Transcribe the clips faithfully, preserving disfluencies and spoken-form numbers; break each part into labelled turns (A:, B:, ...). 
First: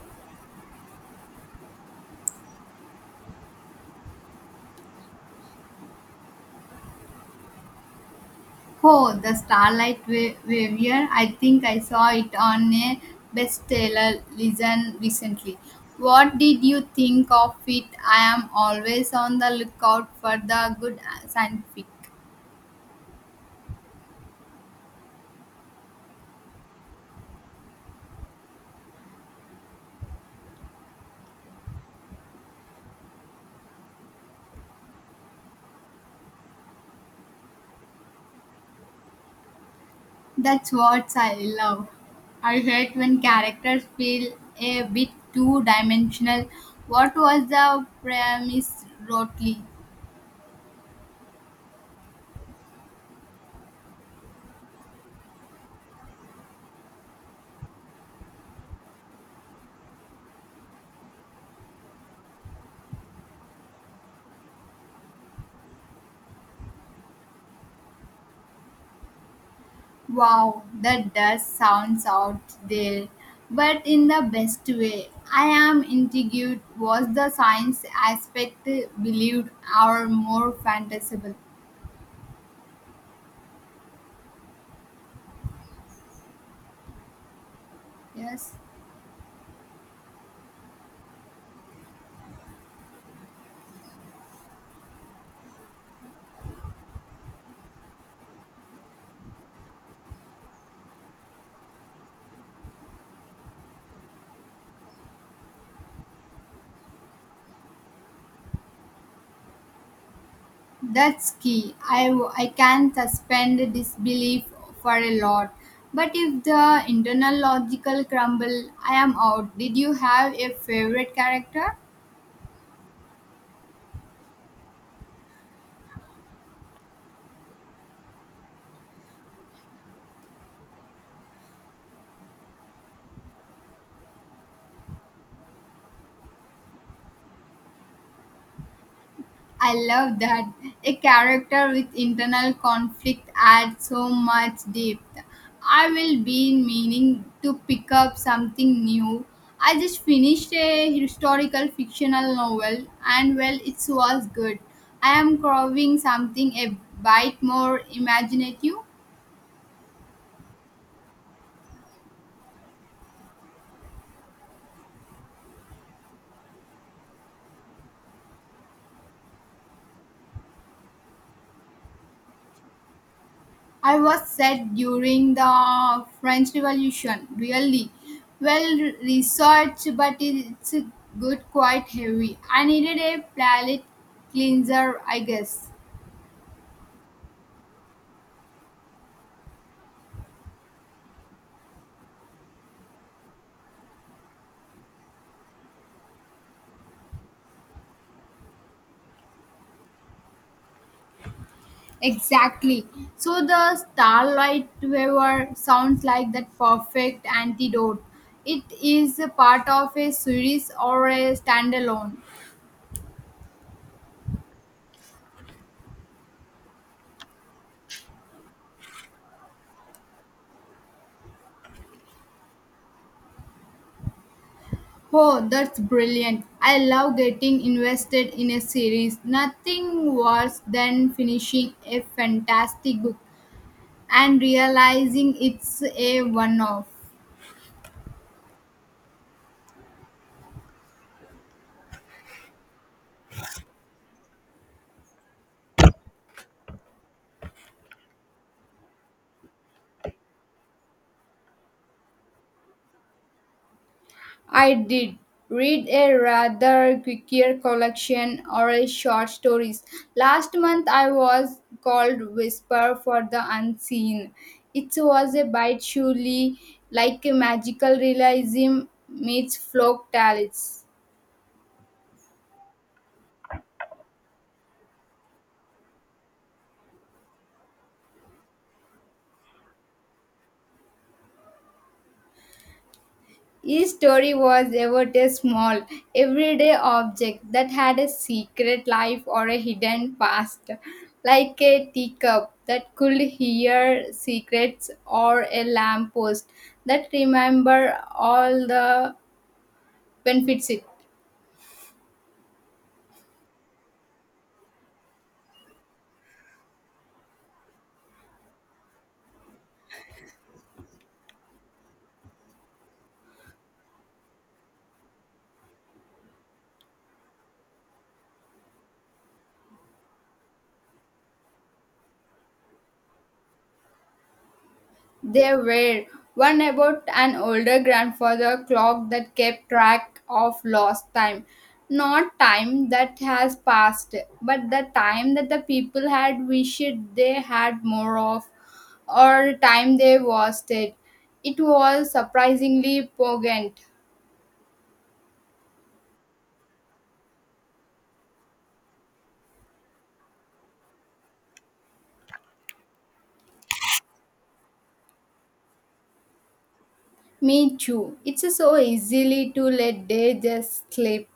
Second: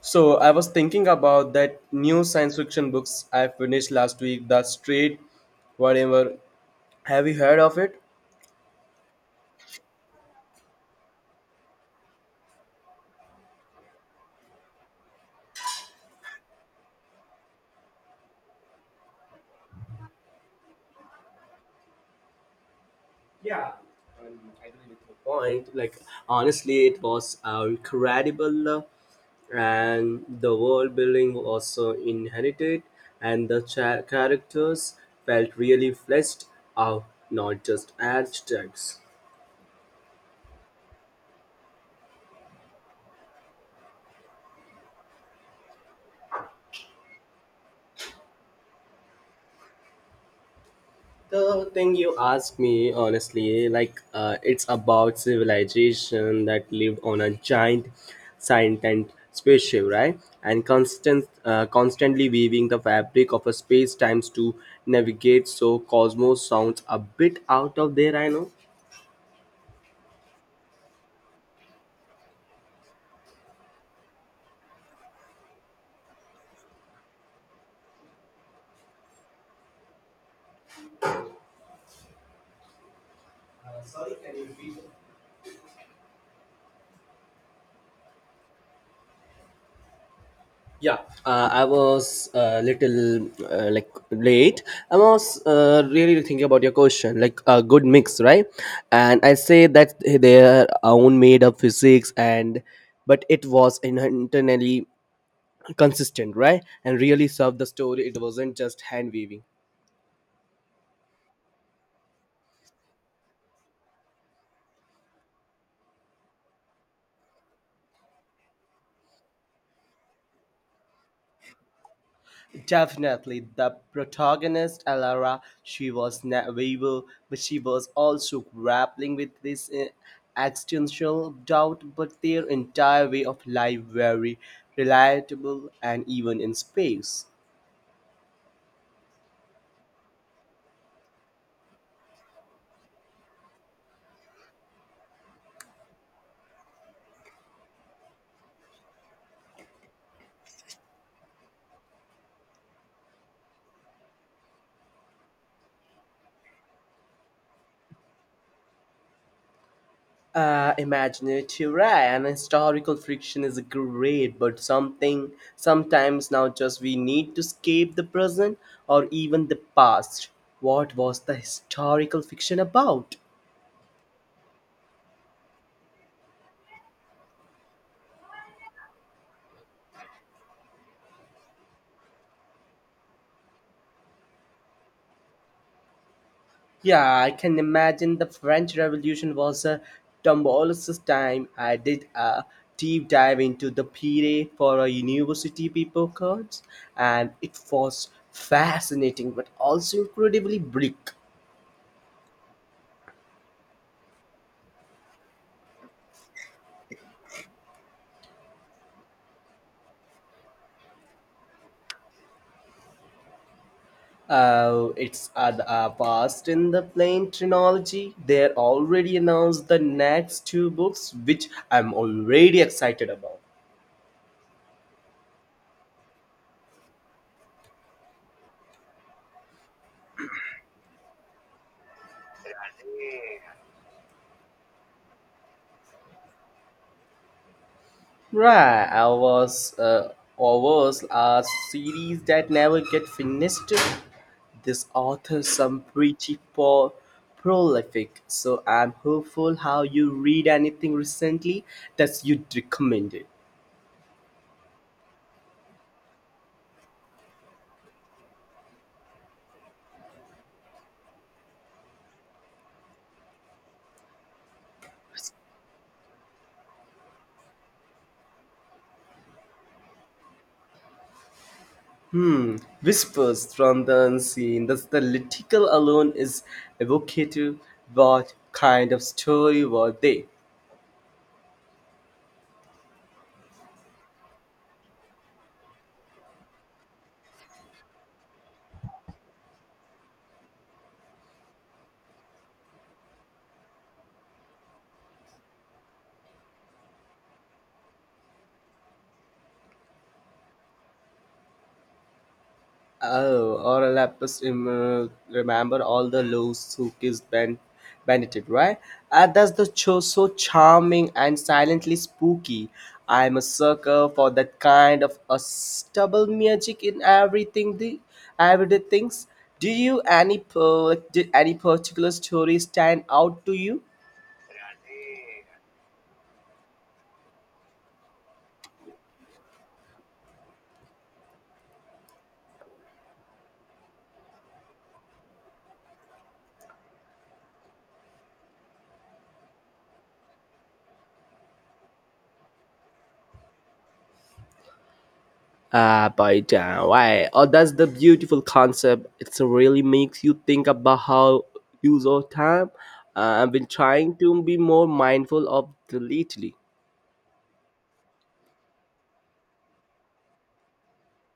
A: So I was thinking about that new science fiction books I finished last week, The Straight Whatever. Have you heard of it?
B: Oh, the Starlight Wa- Warrior. I think I saw it on a bestseller listen recently. What did you think of it? I am always on the lookout for the good scientific.
A: Point. Like honestly, it was uh, incredible, uh, and the world building was so inherited, and the cha- characters felt really fleshed out, not just abstracts.
B: That's what I love. I hate when characters feel a bit two dimensional. What was the premise, Rotely?
A: The thing you ask me, honestly, like uh, it's about civilization that lived on a giant sentient spaceship, right? And constant, uh, constantly weaving the fabric of a space times to navigate. So cosmos sounds a bit out of there, I know.
B: Wow, that does sounds out there, but in the best way. I am intrigued. Was the science aspect believed or more fantasible? Yes,
A: Yeah, uh, I was a little uh, like late. I was uh, really thinking about your question, like a good mix, right? And I say that their own made up physics, and but it was internally consistent, right? And really served the story. It wasn't just hand weaving.
B: that's key. I, I can suspend disbelief for a lot, but if the internal logical crumble, I am out. Did you have a favorite character?
A: Definitely the protagonist, Alara, she was naive, but she was also grappling with this uh, existential doubt. But their entire way of life very relatable and even in space.
B: I love that. A character with internal conflict adds so much depth. I will be meaning to pick up something new. I just finished a historical fictional novel and well it was good. I am craving something a bit more imaginative.
A: Uh, imaginative right? And historical fiction is great, but something sometimes now just we need to escape the present or even the past. What was the historical fiction about?
B: I was set during the French Revolution, really well researched, but it's good, quite heavy. I needed a palate cleanser, I guess.
A: Yeah, I can imagine the French Revolution was a tumultuous time. I did a deep dive into the period for a university paper course, and it was fascinating but also incredibly bleak.
B: Exactly. So the starlight waver sounds like that perfect antidote. It is a part of a series or a standalone.
A: Uh, it's at uh, past in the plain chronology. They already announced the next two books, which I'm already excited about.
B: Oh, that's brilliant. I love getting invested in a series. Nothing worse than finishing a fantastic book and realizing it's a one off.
A: Right, I was uh, I was a series that never get finished. This author some pretty po- prolific, so I'm hopeful how you read anything recently that you'd recommended.
B: I did read a rather quirkier collection or a short stories. Last month I was called Whisper for the Unseen. It was a bite surely like a magical realism meets folk tales.
A: Whispers from the unseen, thus the little alone is evocative. What kind of story were they?
B: Each story was ever a small, everyday object that had a secret life or a hidden past, like a teacup that could hear secrets or a lamppost that remember all the benefits it.
A: Oh, or a lapis um, uh, remember all the loaves who kissed ben- Benedict, right? Uh, that's the show so charming and silently spooky. I'm a sucker for that kind of a stubble magic in everything the everyday things. Do you any per- Did any particular story stand out to you?
B: There were one about an older grandfather clock that kept track of lost time. Not time that has passed, but the time that the people had wished they had more of, or time they wasted. It was surprisingly poignant.
A: Uh, but uh, why? Oh, that's the beautiful concept. It really makes you think about how use your time. Uh, I've been trying to be more mindful of the lately.
B: Me too. It's so easily to let day just slip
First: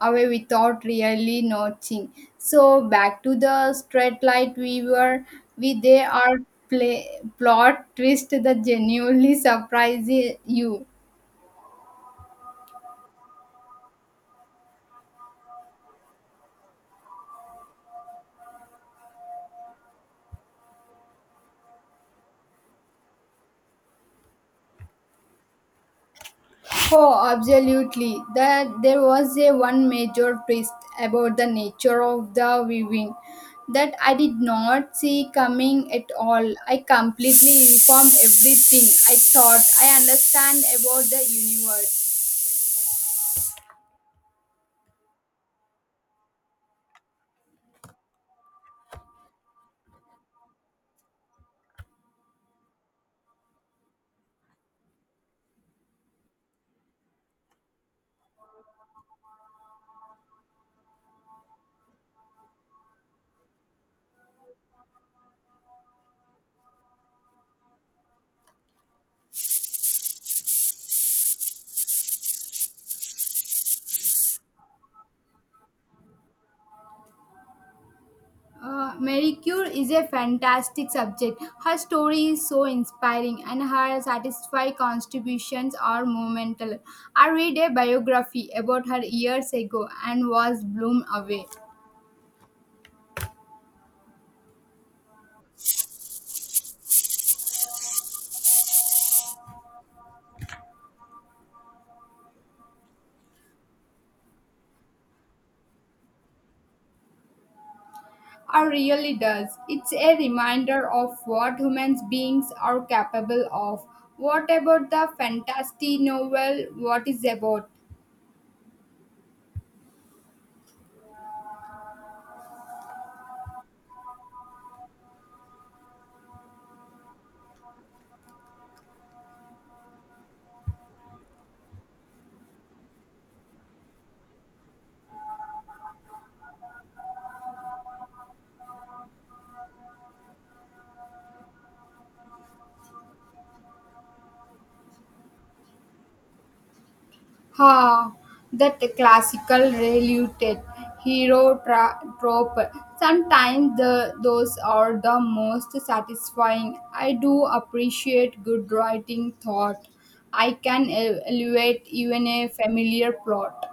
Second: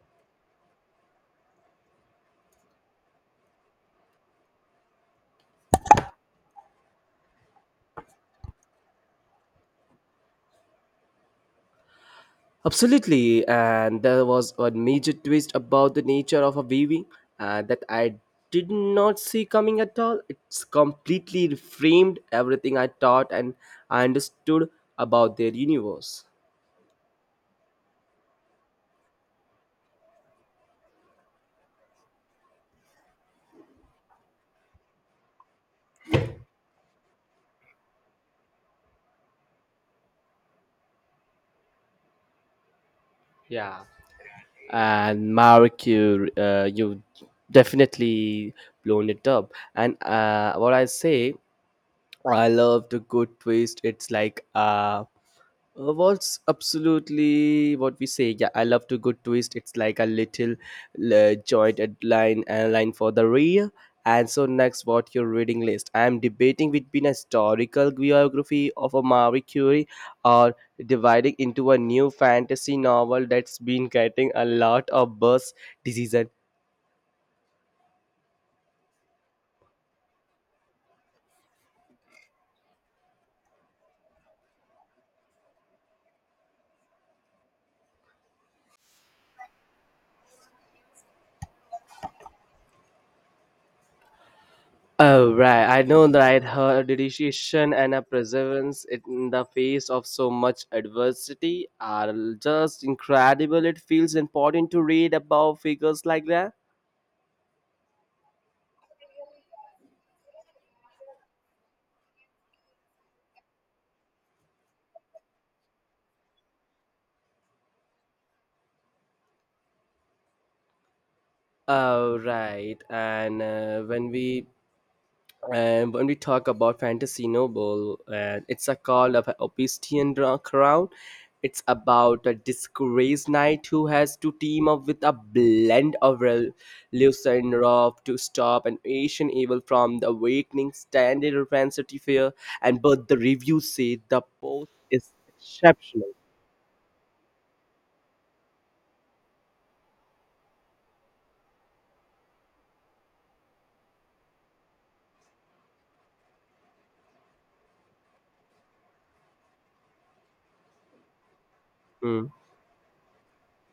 B: away without really noticing. So back to the straight light we were we they are play plot twist that genuinely surprises you.
A: Absolutely, and there was a major twist about the nature of a weaving uh, that I did not see coming at all. It's completely reframed everything I thought and I understood about their universe.
B: Oh, absolutely. That there was a one major twist about the nature of the viewing that I did not see coming at all. I completely reformed everything I thought I understand about the universe.
A: And Mark, you uh, you definitely blown it up. And uh, what I say, I love the good twist. It's like uh, uh, What's absolutely what we say? Yeah, I love to good twist. It's like a little uh, joint line uh, line for the rear. And so next, what your reading list? I am debating between a historical biography of a Marie Curie or dividing into a new fantasy novel that's been getting a lot of buzz. Decision.
B: Uh, Mary Curie is a fantastic subject. Her story is so inspiring and her satisfying contributions are monumental. I read a biography about her years ago and was blown away.
A: Oh, right. I know that her dedication and her perseverance in the face of so much adversity are just incredible. It feels important to read about figures like that.
B: Or really does. It's a reminder of what human beings are capable of. What about the fantasy novel? What is about?
A: Oh, right. And uh, when we and when we talk about fantasy noble uh, it's a call of an obsidian dra- crown it's about a disgraced knight who has to team up with a blend of Rel- Lucinroth to stop an ancient evil from the awakening standard of fantasy fair, and but the reviews say the post is exceptional.
B: Ha! That classical reluted hero tra- trope. Sometimes the, those are the most satisfying. I do appreciate good writing thought. I can el- elevate
A: Hmm.
B: even a familiar plot.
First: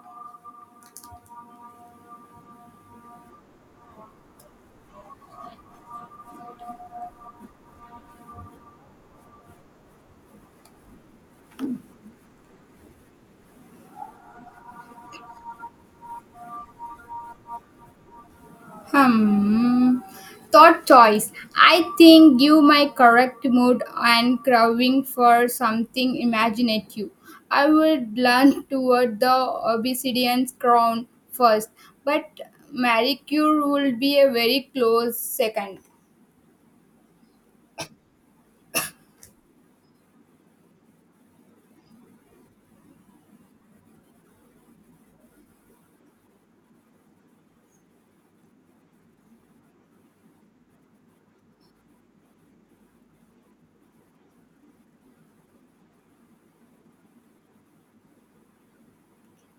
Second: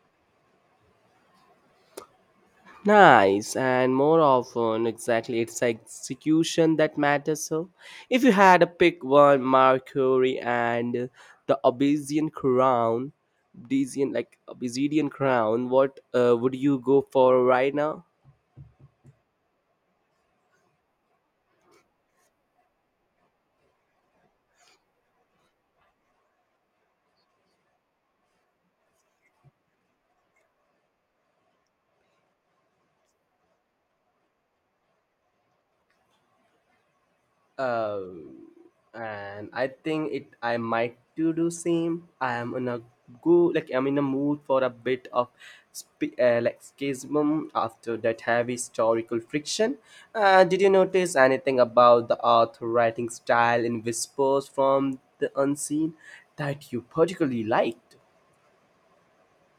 A: Nice, and more often, exactly, it's execution that matters. So, if you had to pick one, Mercury and uh, the Obsidian Crown, Obsidian like Obsidian Crown, what uh, would you go for right now?
B: Hmm. Thought choice. I think give my correct mood and craving for something imaginative. I would learn toward the obsidian's crown first, but Marie Curie would be a very close second.
A: Uh, and I think it I might to do same. I am in a go like I'm in a mood for a bit of sp- uh, like schism after that heavy historical friction. Uh, did you notice anything about the author writing style in Whispers from the Unseen that you particularly liked?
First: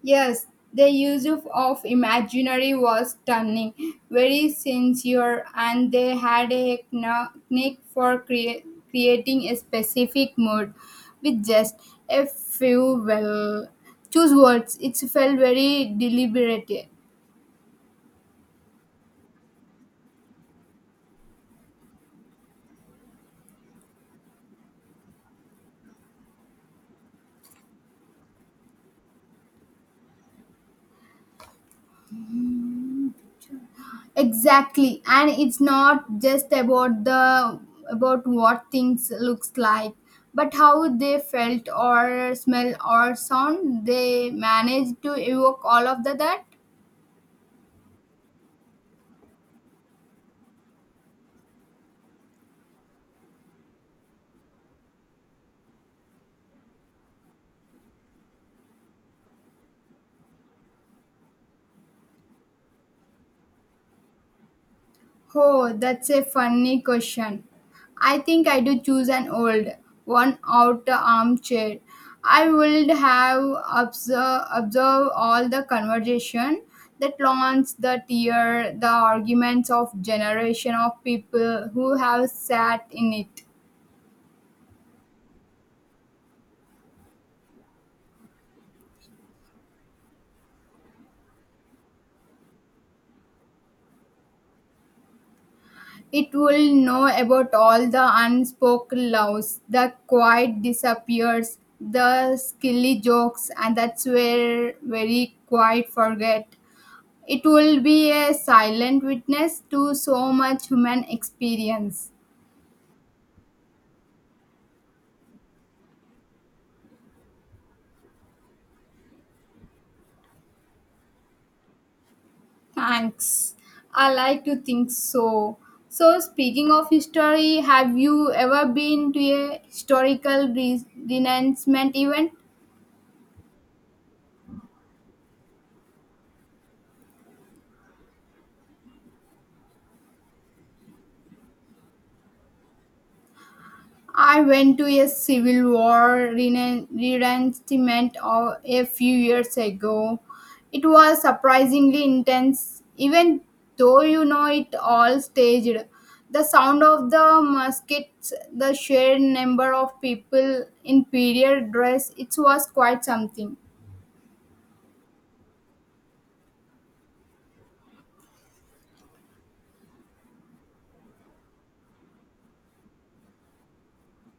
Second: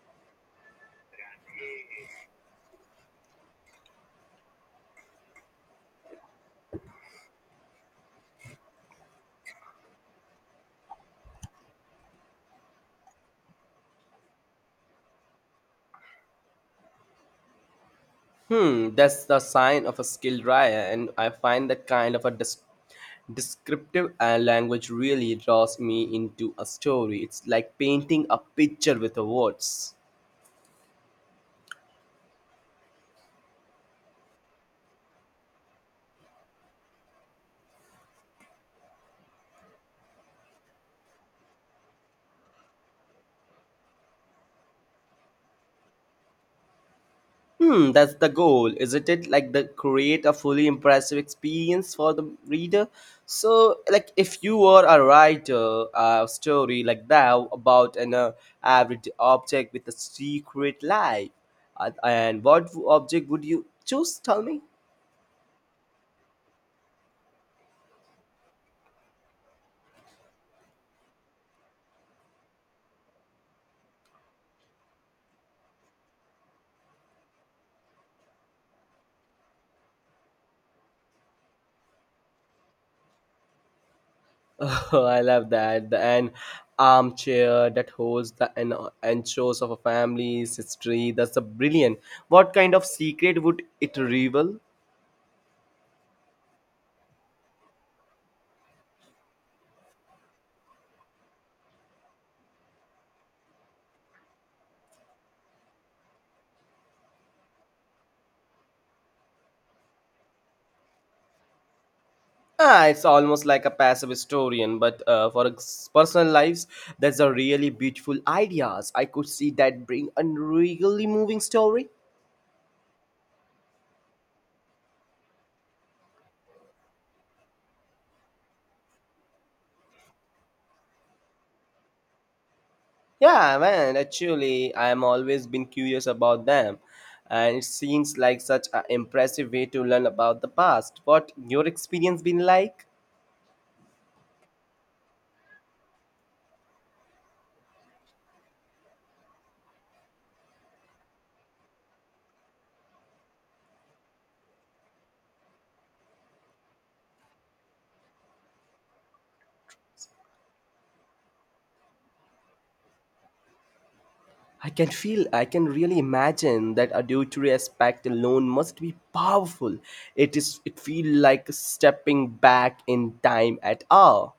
B: Yes, the use of, of imaginary was stunning, very sincere, and they had a technique for crea- creating a specific mood with just a few well choose words. It felt very deliberate.
A: Hmm, that's the sign of a skilled writer, and I find that kind of a dis- descriptive uh, language really draws me into a story. It's like painting a picture with the words.
B: Exactly, and it's not just about the about what things looks like, but how they felt or smell or sound. They managed to evoke all of the that.
A: Hmm, that's the goal, isn't it? Like the create a fully impressive experience for the reader. So, like if you were a writer, a story like that about an uh, everyday object with a secret life, uh, and what object would you choose? Tell me.
B: Oh, that's a funny question. I think I do choose an old one out armchair. I would have observe, observe all the conversation, that taunts, the tear, the arguments of generation of people who have sat in it.
A: Oh, I love that. The an armchair that holds the an- anchors of a family's history. That's a brilliant. What kind of secret would it reveal?
B: It will know about all the unspoken loves, the quiet disappears, the silly jokes, and that's where very quiet forget. It will be a silent witness to so much human experience.
A: Ah, it's almost like a passive historian, but uh, for ex- personal lives, that's a really beautiful ideas. I could see that bring a really moving story.
B: Thanks. I like to think so. So, speaking of history, have you ever been to a historical re- renouncement event?
A: Yeah, man. Actually, I'm always been curious about them, and it seems like such an impressive way to learn about the past. What your experience been like?
B: I went to a Civil War rena- reenactment of- a few years ago. It was surprisingly intense, even though you know it all staged. The sound of the muskets, the sheer number of people in period dress, it was quite something.
A: I can feel, I can really imagine that adultery aspect alone must be powerful. It is, it feels like stepping back in time at all.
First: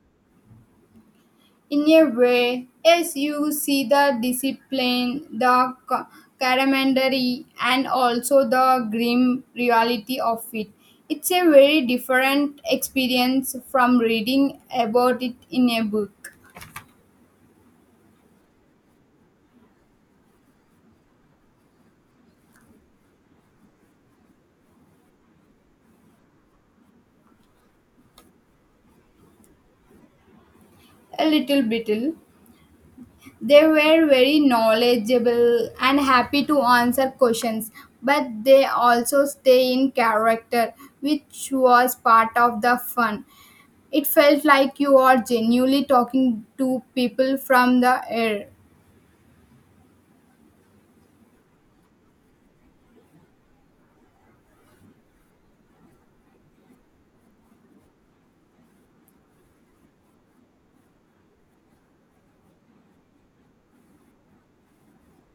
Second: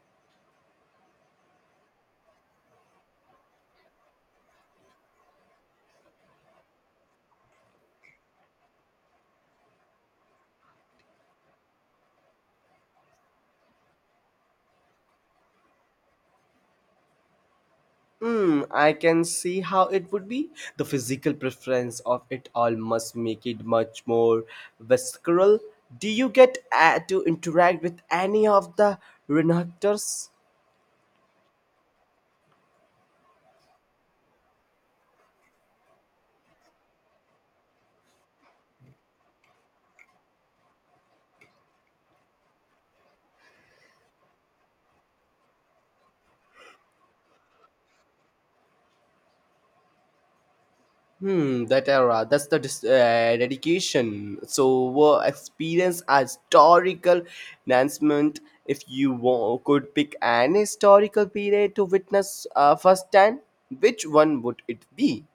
B: In a way, yes, you see the discipline, the ca- camaraderie, and also the grim reality of it. It's a very different experience from reading about it in a book.
A: Hmm, I can see how it would be. The physical preference of it all must make it much more visceral. Do you get uh, to interact with any of the renactors?
B: A little bit. They were very knowledgeable and happy to answer questions, but they also stay in character, which was part of the fun. It felt like you are genuinely talking to people from the air.
A: Hmm, that era. That's the dis- uh, dedication. So, were experience a historical enhancement. If you wa- Could pick an historical period to witness uh, firsthand, which one would it be?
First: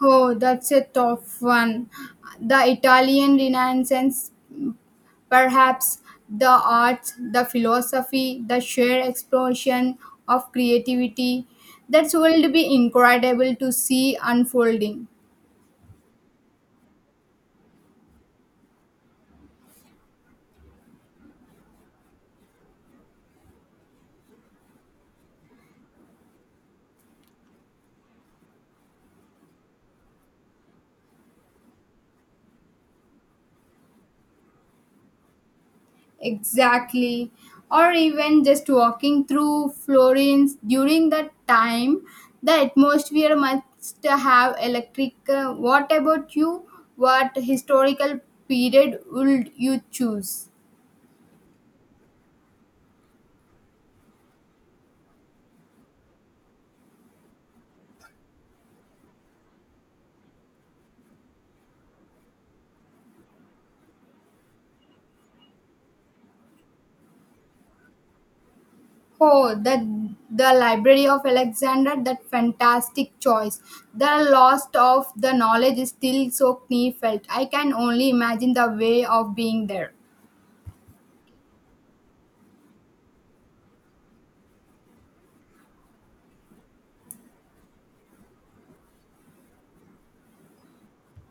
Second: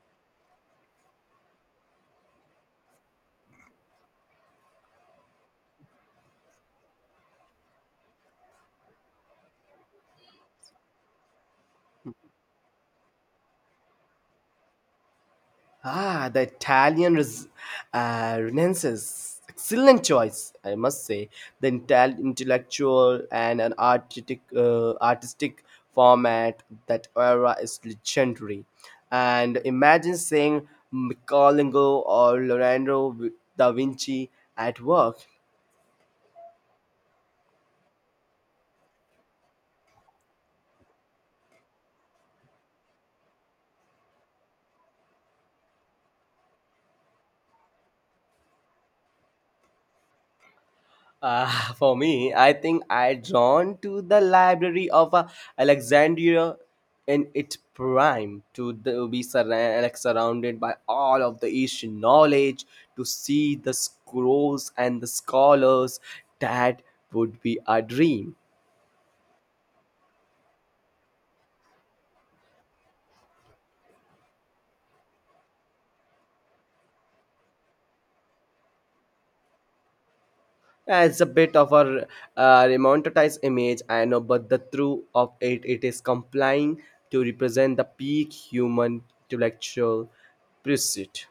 B: Oh, that's a tough one. The Italian Renaissance, perhaps the arts, the philosophy, the sheer explosion of creativity. That will be incredible to see unfolding.
A: Ah, the Italian res- uh, Renaissance. Excellent choice, I must say. The intel- intellectual and an artistic, uh, artistic format that era is legendary. And imagine seeing Michelangelo or Leonardo da Vinci at work.
B: Exactly. Or even just walking through Florence during that time, the atmosphere must have electric. uh, What about you? What historical period would you choose?
A: Uh, for me, I think I drawn to the library of uh, Alexandria in its prime to the, be surra- like, surrounded by all of the ancient knowledge, to see the scrolls and the scholars. That would be a dream.
B: Oh, the the Library of Alexander, that fantastic choice. The loss of the knowledge is still so felt. I can only imagine the way of being there.
A: Yeah, it's a bit of a uh, romanticized image, I know, but the truth of it, it is complying to represent the peak human intellectual pursuit.